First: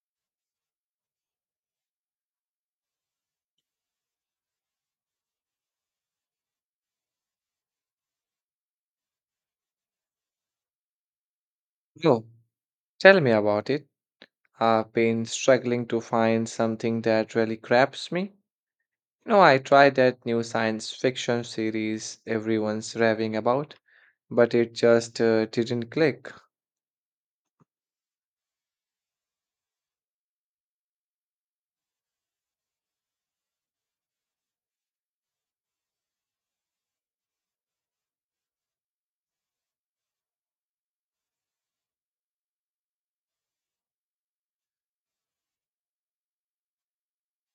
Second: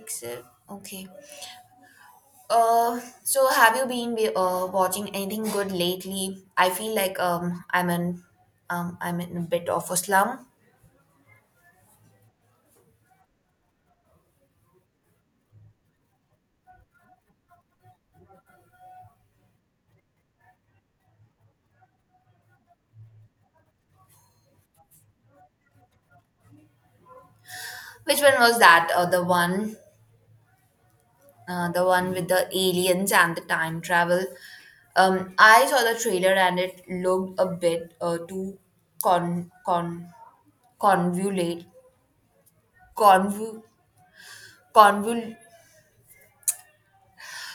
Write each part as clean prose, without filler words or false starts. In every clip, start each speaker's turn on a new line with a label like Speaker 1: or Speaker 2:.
Speaker 1: Except, okay. So have you watching anything good lately? I feel like I'm in a bit of a slump.
Speaker 2: No, tell me about it. I've been struggling to find something that really grabs me. You know, I tried that new science fiction series everyone's raving about, but it just didn't click.
Speaker 1: Which one was that? The one with the aliens and the time travel. I saw the trailer and it looked a bit too con con convolute convu convol.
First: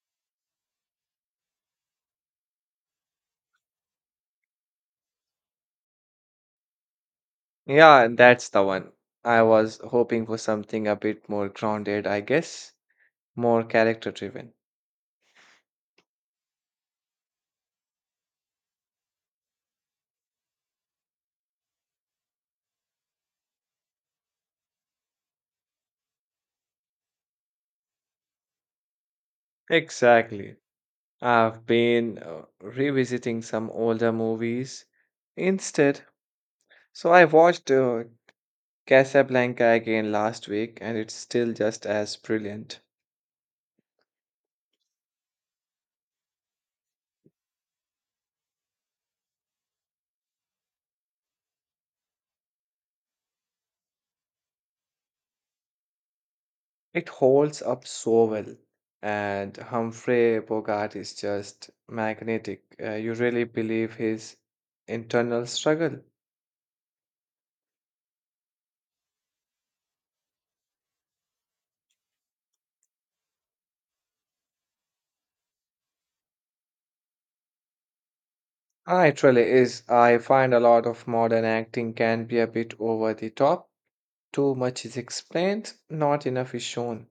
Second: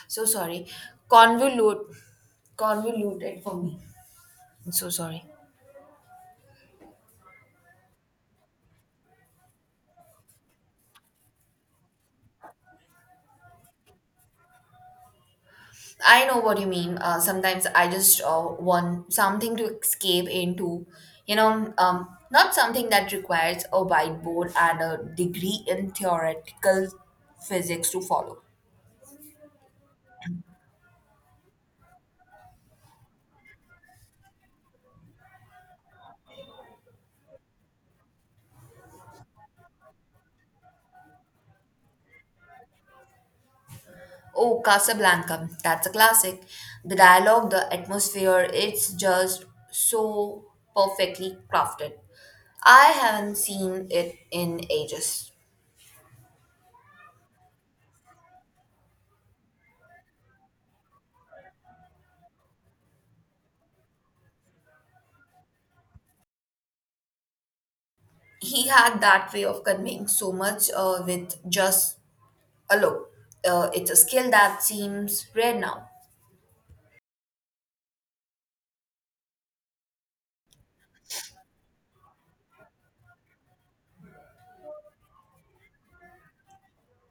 Speaker 1: So sorry, convolute convoluted for me. I'm so sorry.
Speaker 2: Yeah, that's the one. I was hoping for something a bit more grounded, I guess, more character driven.
Speaker 1: I know what you mean. Sometimes I just want something to escape into, you know, not something that requires a whiteboard and a degree in theoretical physics to follow.
Speaker 2: Exactly. I've been revisiting some older movies instead. So I watched Casablanca again last week, and it's still just as brilliant.
Speaker 1: Oh, Casablanca, that's a classic. The dialogue, the atmosphere, it's just so perfectly crafted. I haven't seen it in ages.
Speaker 2: It holds up so well, and Humphrey Bogart is just magnetic. You really believe his internal struggle.
Speaker 1: He had that way of conveying so much with just, look, it's a skill that seems rare now.
Speaker 2: It really is. I find a lot of modern acting can be a bit over the top. Too much is explained, not enough is shown.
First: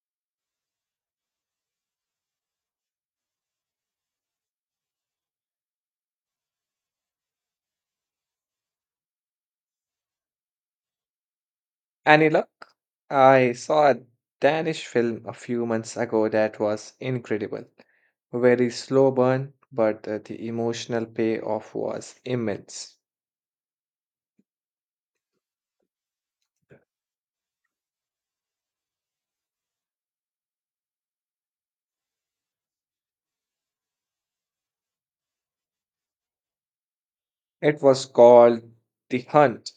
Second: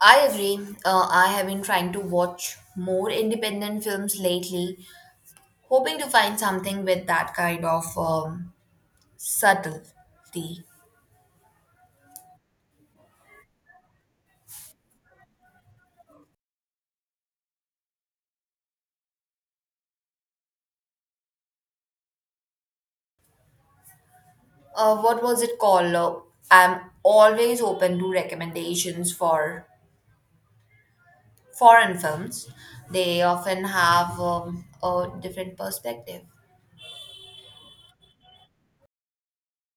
Speaker 1: I agree. I have been trying to watch more independent films lately, hoping to find something with that kind of subtlety.
Speaker 2: Any luck? I saw a Danish film a few months ago that was incredible. Very slow burn, but the emotional payoff was immense.
Speaker 1: What was it called? I'm always open to recommendations for foreign films. They often have a different perspective.
Speaker 2: It was called The Hunt.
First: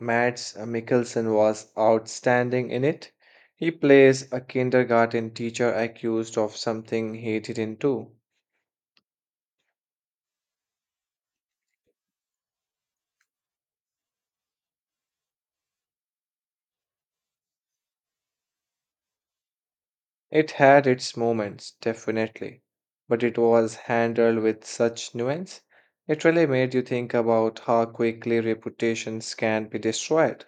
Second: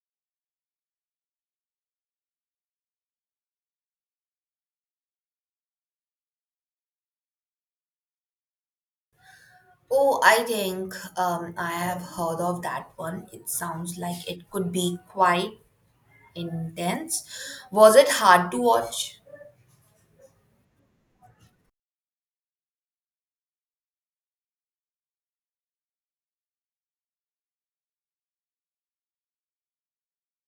Speaker 2: Mads Mikkelsen was outstanding in it. He plays a kindergarten teacher accused of something he didn't do.
Speaker 1: Oh, I think I have heard of that one. It sounds like it could be quite intense. Was it hard to watch?
Speaker 2: It had its moments, definitely, but it was handled with such nuance. It really made you think about how quickly reputations can be destroyed.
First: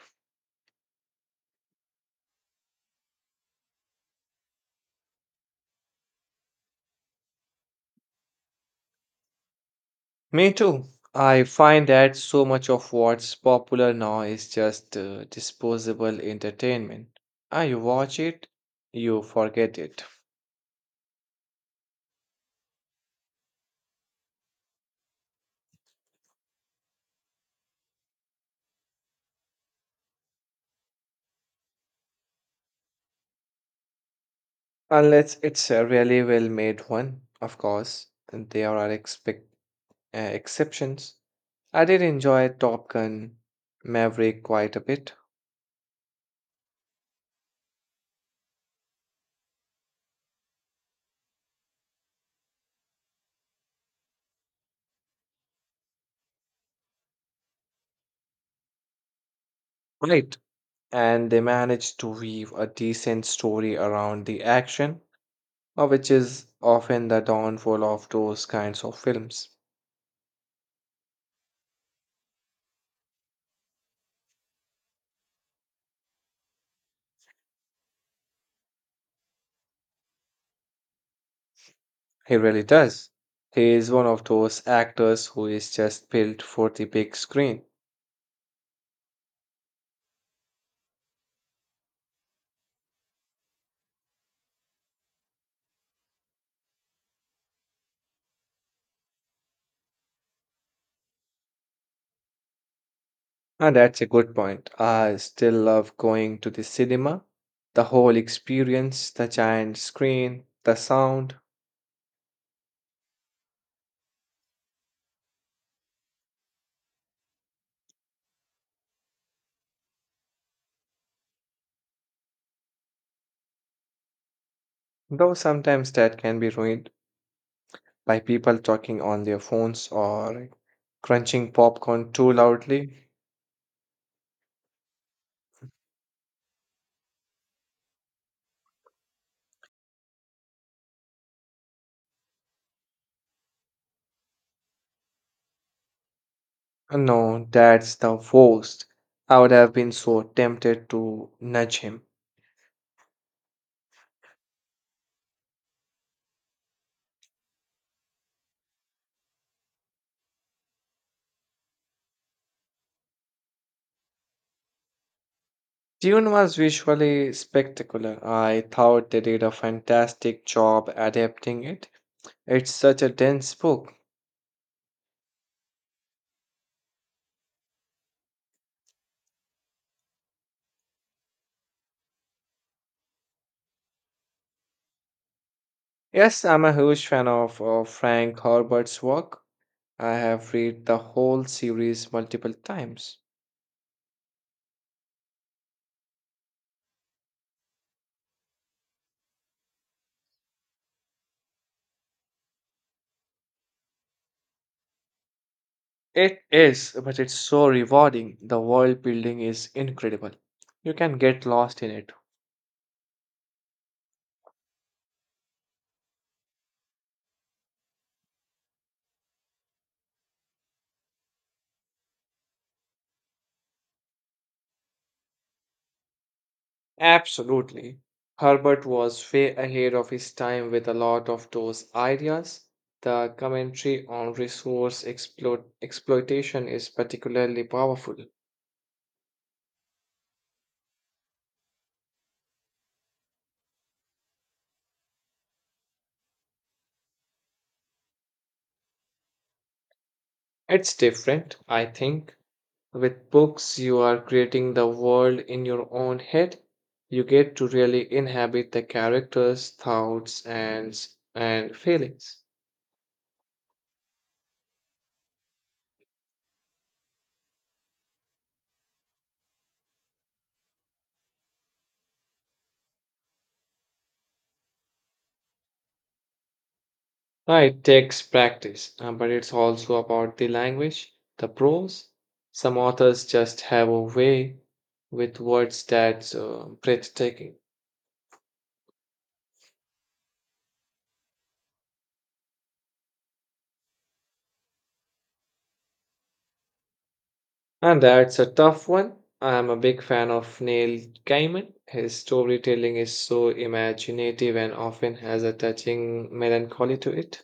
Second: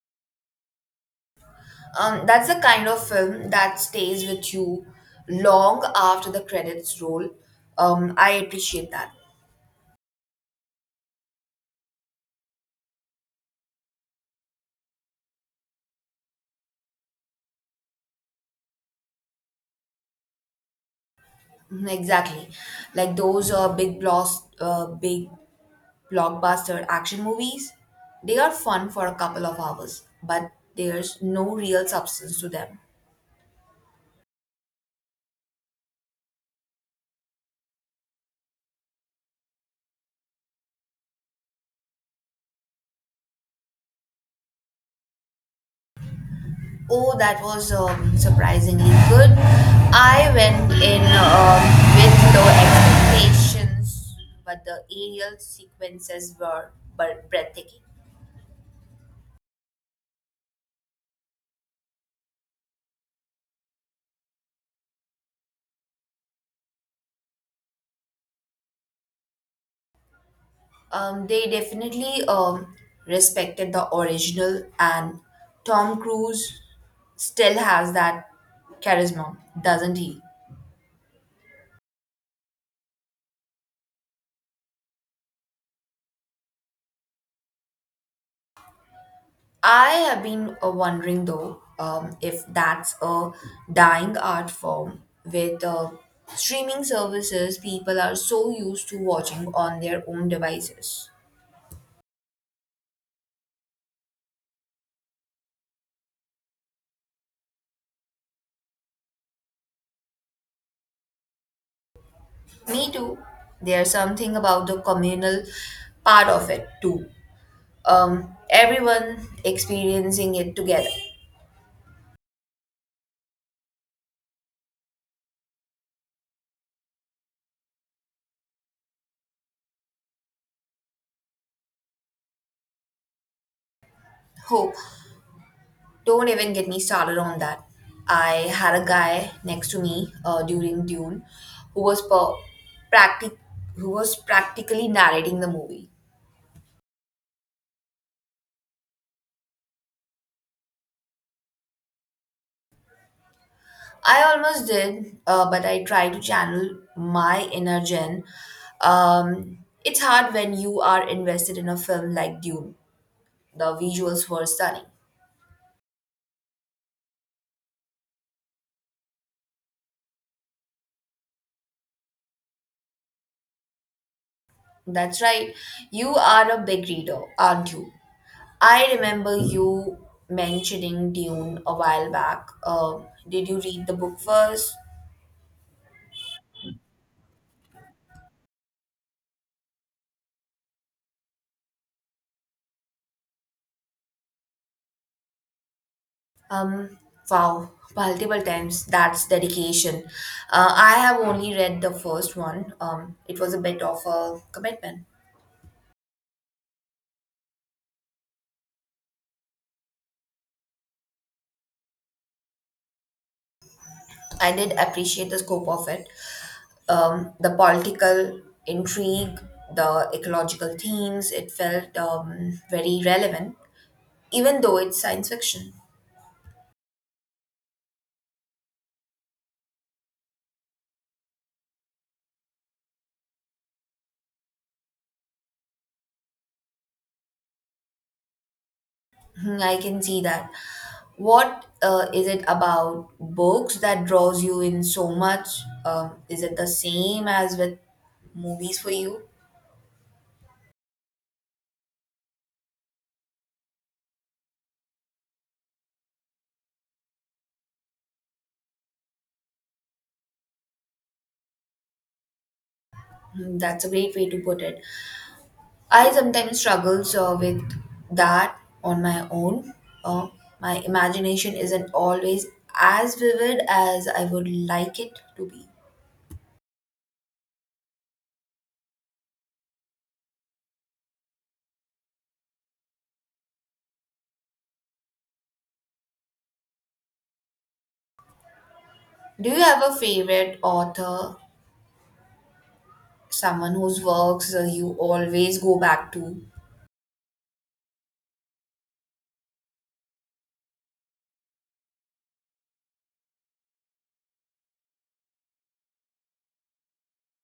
Speaker 1: That's the kind of film that stays with you long after the credits roll. I appreciate that.
Speaker 2: Me too. I find that so much of what's popular now is just disposable entertainment. You watch it, you forget it.
Speaker 1: Mhm. Exactly. Like those big blockbuster action movies, they are fun for a couple of hours, but there's no real substance to them.
Speaker 2: Unless it's a really well made one, of course, and there are exceptions. I did enjoy Top Gun Maverick quite a bit.
Speaker 1: Oh, that was surprisingly good. I went in with low expectations, but the aerial sequences were breathtaking.
Speaker 2: Right. And they managed to weave a decent story around the action, which is often the downfall of those kinds of films.
Speaker 1: They definitely respected the original, and Tom Cruise still has that charisma, doesn't he?
Speaker 2: He really does. He is one of those actors who is just built for the big screen.
Speaker 1: I have been wondering though if that's a dying art form with streaming services people are so used to watching on their own devices.
Speaker 2: That's a good point. I still love going to the cinema. The whole experience, the giant screen, the sound,
Speaker 1: Me too. There's something about the communal part of it too. Everyone experiencing it together.
Speaker 2: though sometimes that can be ruined by people talking on their phones or crunching popcorn too loudly.
Speaker 1: Hope Don't even get me started on that. I had a guy next to me during Dune who was per- practic- who was practically narrating the movie.
Speaker 2: No, that's the worst. I would have been so tempted to nudge him.
Speaker 1: I almost did, but I try to channel my inner Jen. Um, it's hard when you are invested in a film like Dune. The visuals were stunning.
Speaker 2: Dune was visually spectacular. I thought they did a fantastic job adapting it. It's such a dense book.
Speaker 1: That's right. You are a big reader, aren't you? I remember you mentioning Dune a while back. Did you read the book first?
Speaker 2: Yes, I'm a huge fan of Frank Herbert's work. I have read the whole series multiple times.
Speaker 1: Um, wow, multiple times. That's dedication. I have only read the first one. It was a bit of a commitment.
Speaker 2: It is, but it's so rewarding. The world building is incredible. You can get lost in it.
Speaker 1: I did appreciate the scope of it. The political intrigue, the ecological themes, it felt very relevant, even though it's science fiction.
Speaker 2: Absolutely. Herbert was way ahead of his time with a lot of those ideas. The commentary on resource exploitation is particularly powerful.
Speaker 1: Hmm, I can see that. What is it about books that draws you in so much? Is it the same as with movies for you?
Speaker 2: It's different, I think. With books, you are creating the world in your own head. You get to really inhabit the characters' thoughts and feelings.
Speaker 1: Hmm, that's a great way to put it. I sometimes struggle so with that on my own. Uh, my imagination isn't always as vivid as I would like it to be.
Speaker 2: It takes practice, but it's also about the language, the prose. Some authors just have a way with words that's breathtaking.
Speaker 1: Do you have a favorite author, someone whose works you always go back to?
Speaker 2: And that's a tough one. I'm a big fan of Neil Gaiman. His storytelling is so imaginative and often has a touching melancholy to it.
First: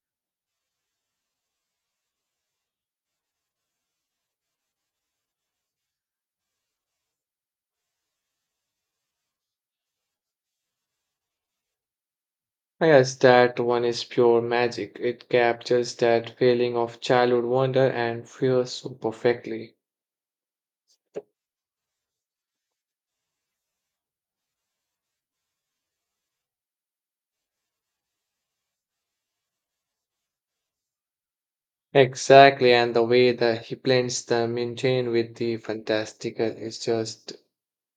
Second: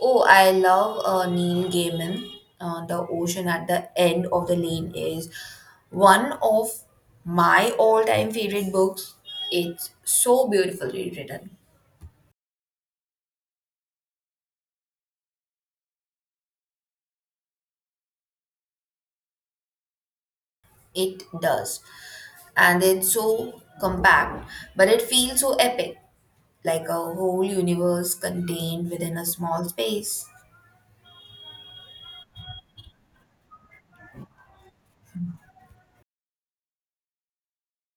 Speaker 1: Oh, I love Neil Gaiman. The Ocean at the End of the Lane is one of my all time favorite books. It's so beautifully written.
Speaker 2: Yes, that one is pure magic. It captures that feeling of childhood wonder and fear so perfectly.
Speaker 1: It does. And it's so compact, but it feels so epic, like a whole universe contained within a small space.
Speaker 2: Exactly, and the way that he blends the mundane with the fantastical is just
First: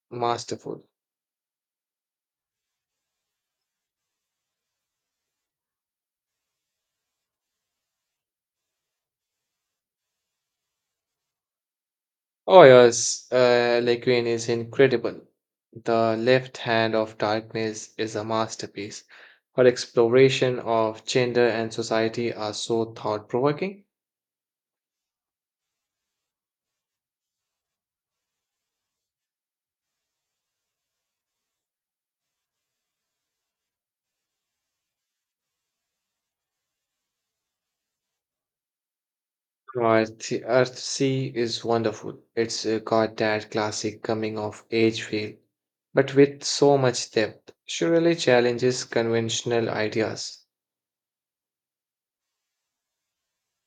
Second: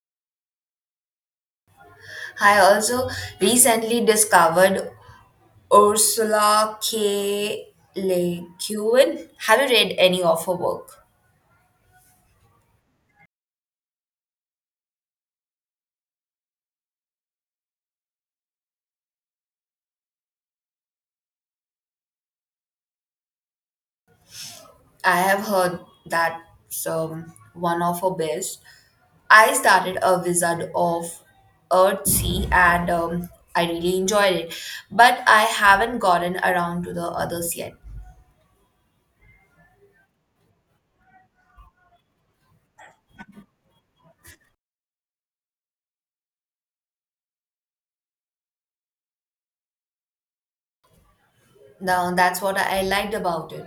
Speaker 2: masterful.
Speaker 1: I also recently discovered Ursula K. Le Guin. Have you read any of her work?
Speaker 2: Oh yes, Le Guin is incredible. The Left Hand of Darkness is a masterpiece. Her exploration of gender and society are so thought-provoking.
Speaker 1: I have heard that some one of her best. I started a Wizard of Earth Sea and I really enjoyed it, but I haven't gotten around to the others yet.
Speaker 2: Earth Sea is wonderful. It's got that classic coming of age feel, but with so much depth. She really challenges conventional ideas.
Speaker 1: Now that's what I liked about it.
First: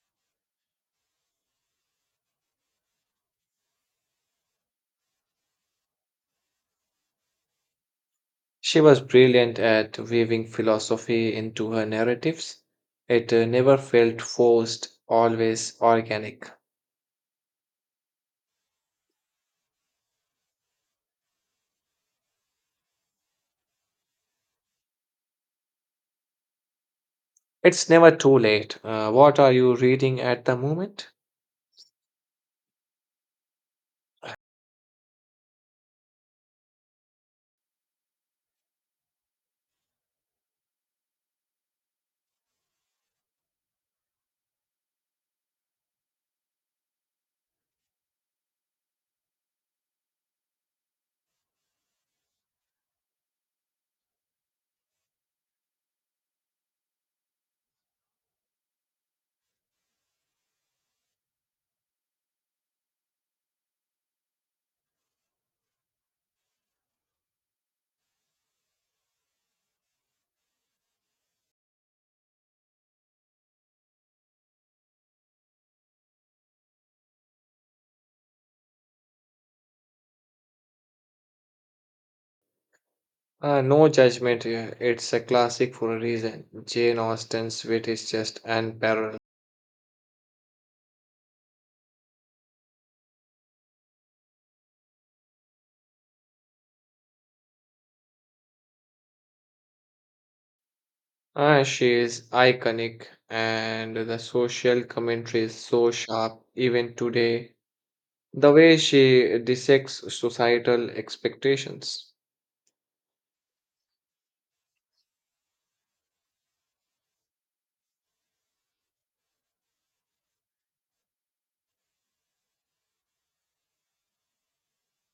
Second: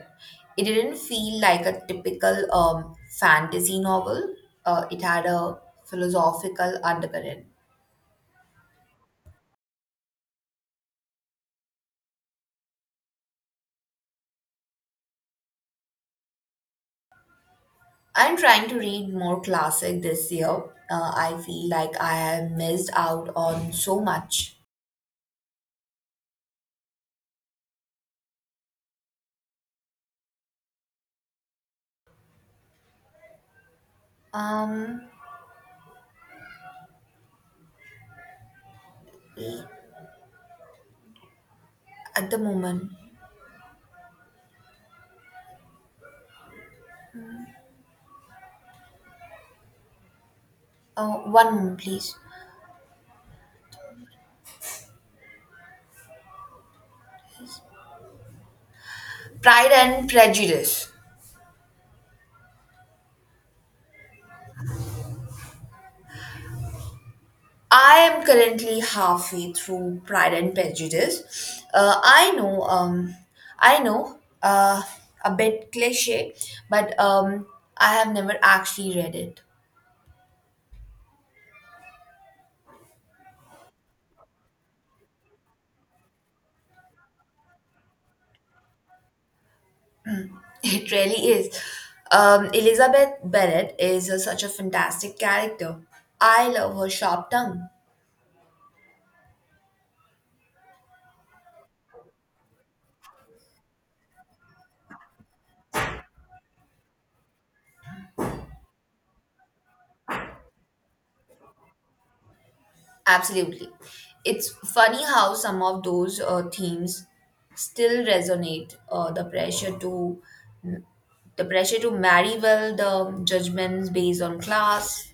Speaker 1: It didn't feel like a typical fantasy novel. It had a philosophical undercurrent.
Speaker 2: She was brilliant at weaving philosophy into her narratives. It never felt forced, always organic.
Speaker 1: I'm trying to read more classic this year. I feel like I have missed out on so much.
Speaker 2: It's never too late. What are you reading at the moment?
Speaker 1: Um, at the moment, one moment, please. Pride and Prejudice. I am currently halfway through Pride and Prejudice. I know, a bit cliche, but I have never actually read it.
Speaker 2: No judgment here. It's a classic for a reason. Jane Austen's wit is just unparalleled.
Speaker 1: It really is. Elizabeth Bennet is such a fantastic character. I love her sharp tongue.
Speaker 2: She is iconic, and the social commentary is so sharp even today. The way she dissects societal expectations,
Speaker 1: Absolutely. It's funny how some of those themes still resonate. The pressure to marry well, the judgments based on class.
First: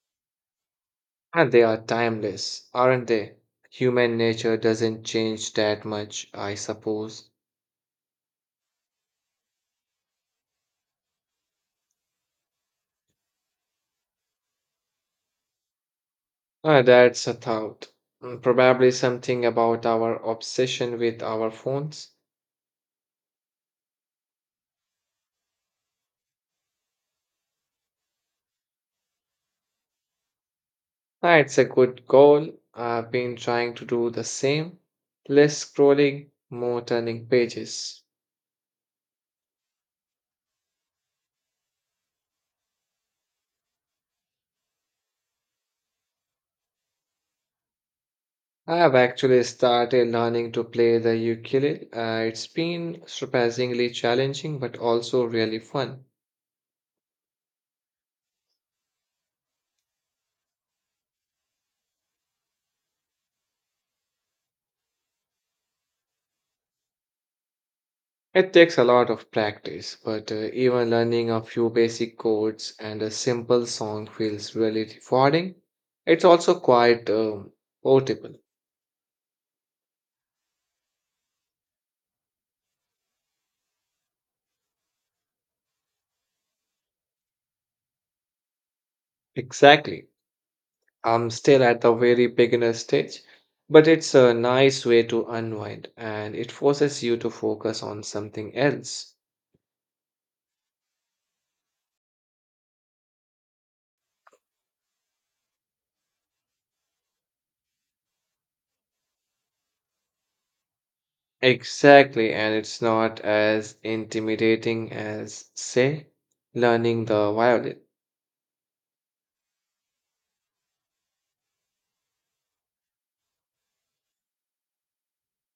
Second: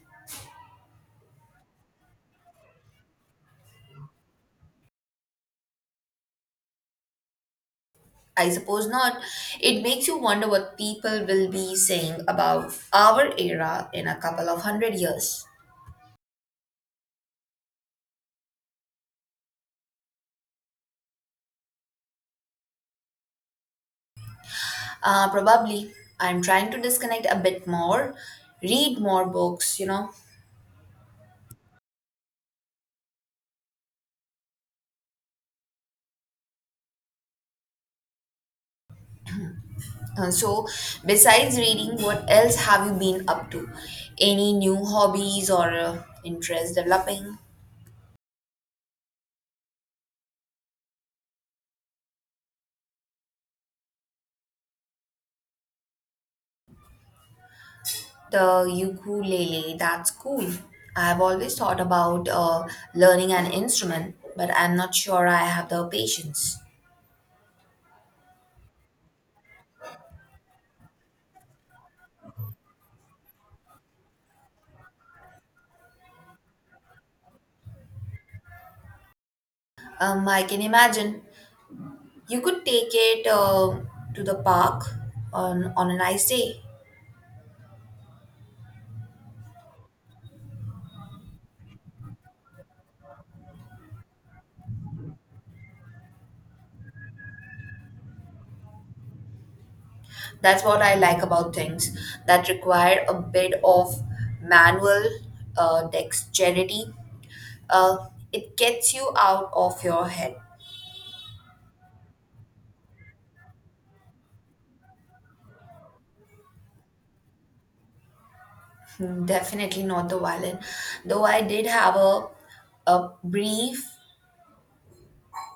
Speaker 2: and they are timeless, aren't they? Human nature doesn't change that much, I suppose.
Speaker 1: I suppose not. It makes you wonder what people will be saying about our era in a couple of hundred years.
Speaker 2: That's a thought. Mm, probably something about our obsession with our phones.
Speaker 1: Probably. I'm trying to disconnect a bit more, read more books, you know.
Speaker 2: It's a good goal. I've been trying to do the same. Less scrolling, more turning pages.
Speaker 1: So, besides reading, what else have you been up to? Any new hobbies or interest developing?
Speaker 2: I have actually started learning to play the ukulele. It's been surprisingly challenging, but also really fun.
Speaker 1: The ukulele, that's cool. I've always thought about learning an instrument, but I'm not sure I have the patience.
Speaker 2: It takes a lot of practice, but even learning a few basic chords and a simple song feels really rewarding. It's also quite portable.
Speaker 1: I can imagine you could take it to the park on a nice day.
Speaker 2: Exactly. I'm still at the very beginner stage, but it's a nice way to unwind and it forces you to focus on something else.
Speaker 1: That's what I like about things that require a bit of manual dexterity, uh, it gets you out of your head.
Speaker 2: Exactly, and it's not as intimidating as, say, learning the violin.
Speaker 1: Hmm, definitely not the violin. Though I did have a brief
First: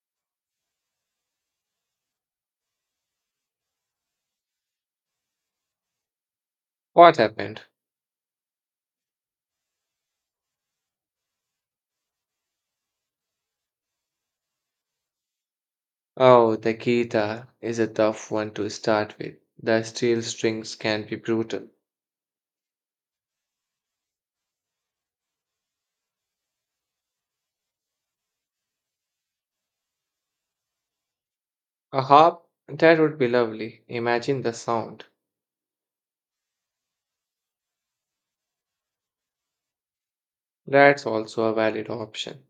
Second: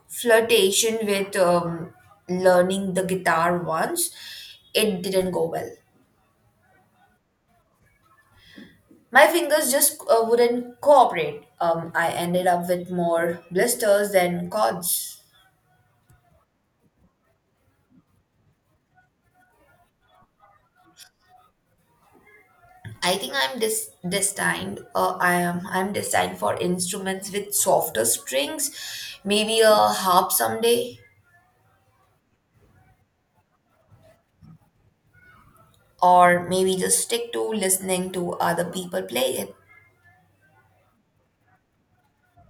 Speaker 1: flirtation with learning the guitar once, it didn't go well.
Speaker 2: What happened?
Speaker 1: My fingers just wouldn't cooperate. I ended up with more blisters than chords.
Speaker 2: Oh, the guitar is a tough one to start with. The steel strings can be brutal.
Speaker 1: I think I'm dis- destined. I am. I'm destined for instruments with softer strings, maybe a harp someday.
Speaker 2: A harp? That would be lovely. Imagine the sound.
Speaker 1: Or maybe just stick to listening to other people play it.
Speaker 2: That's also a valid option.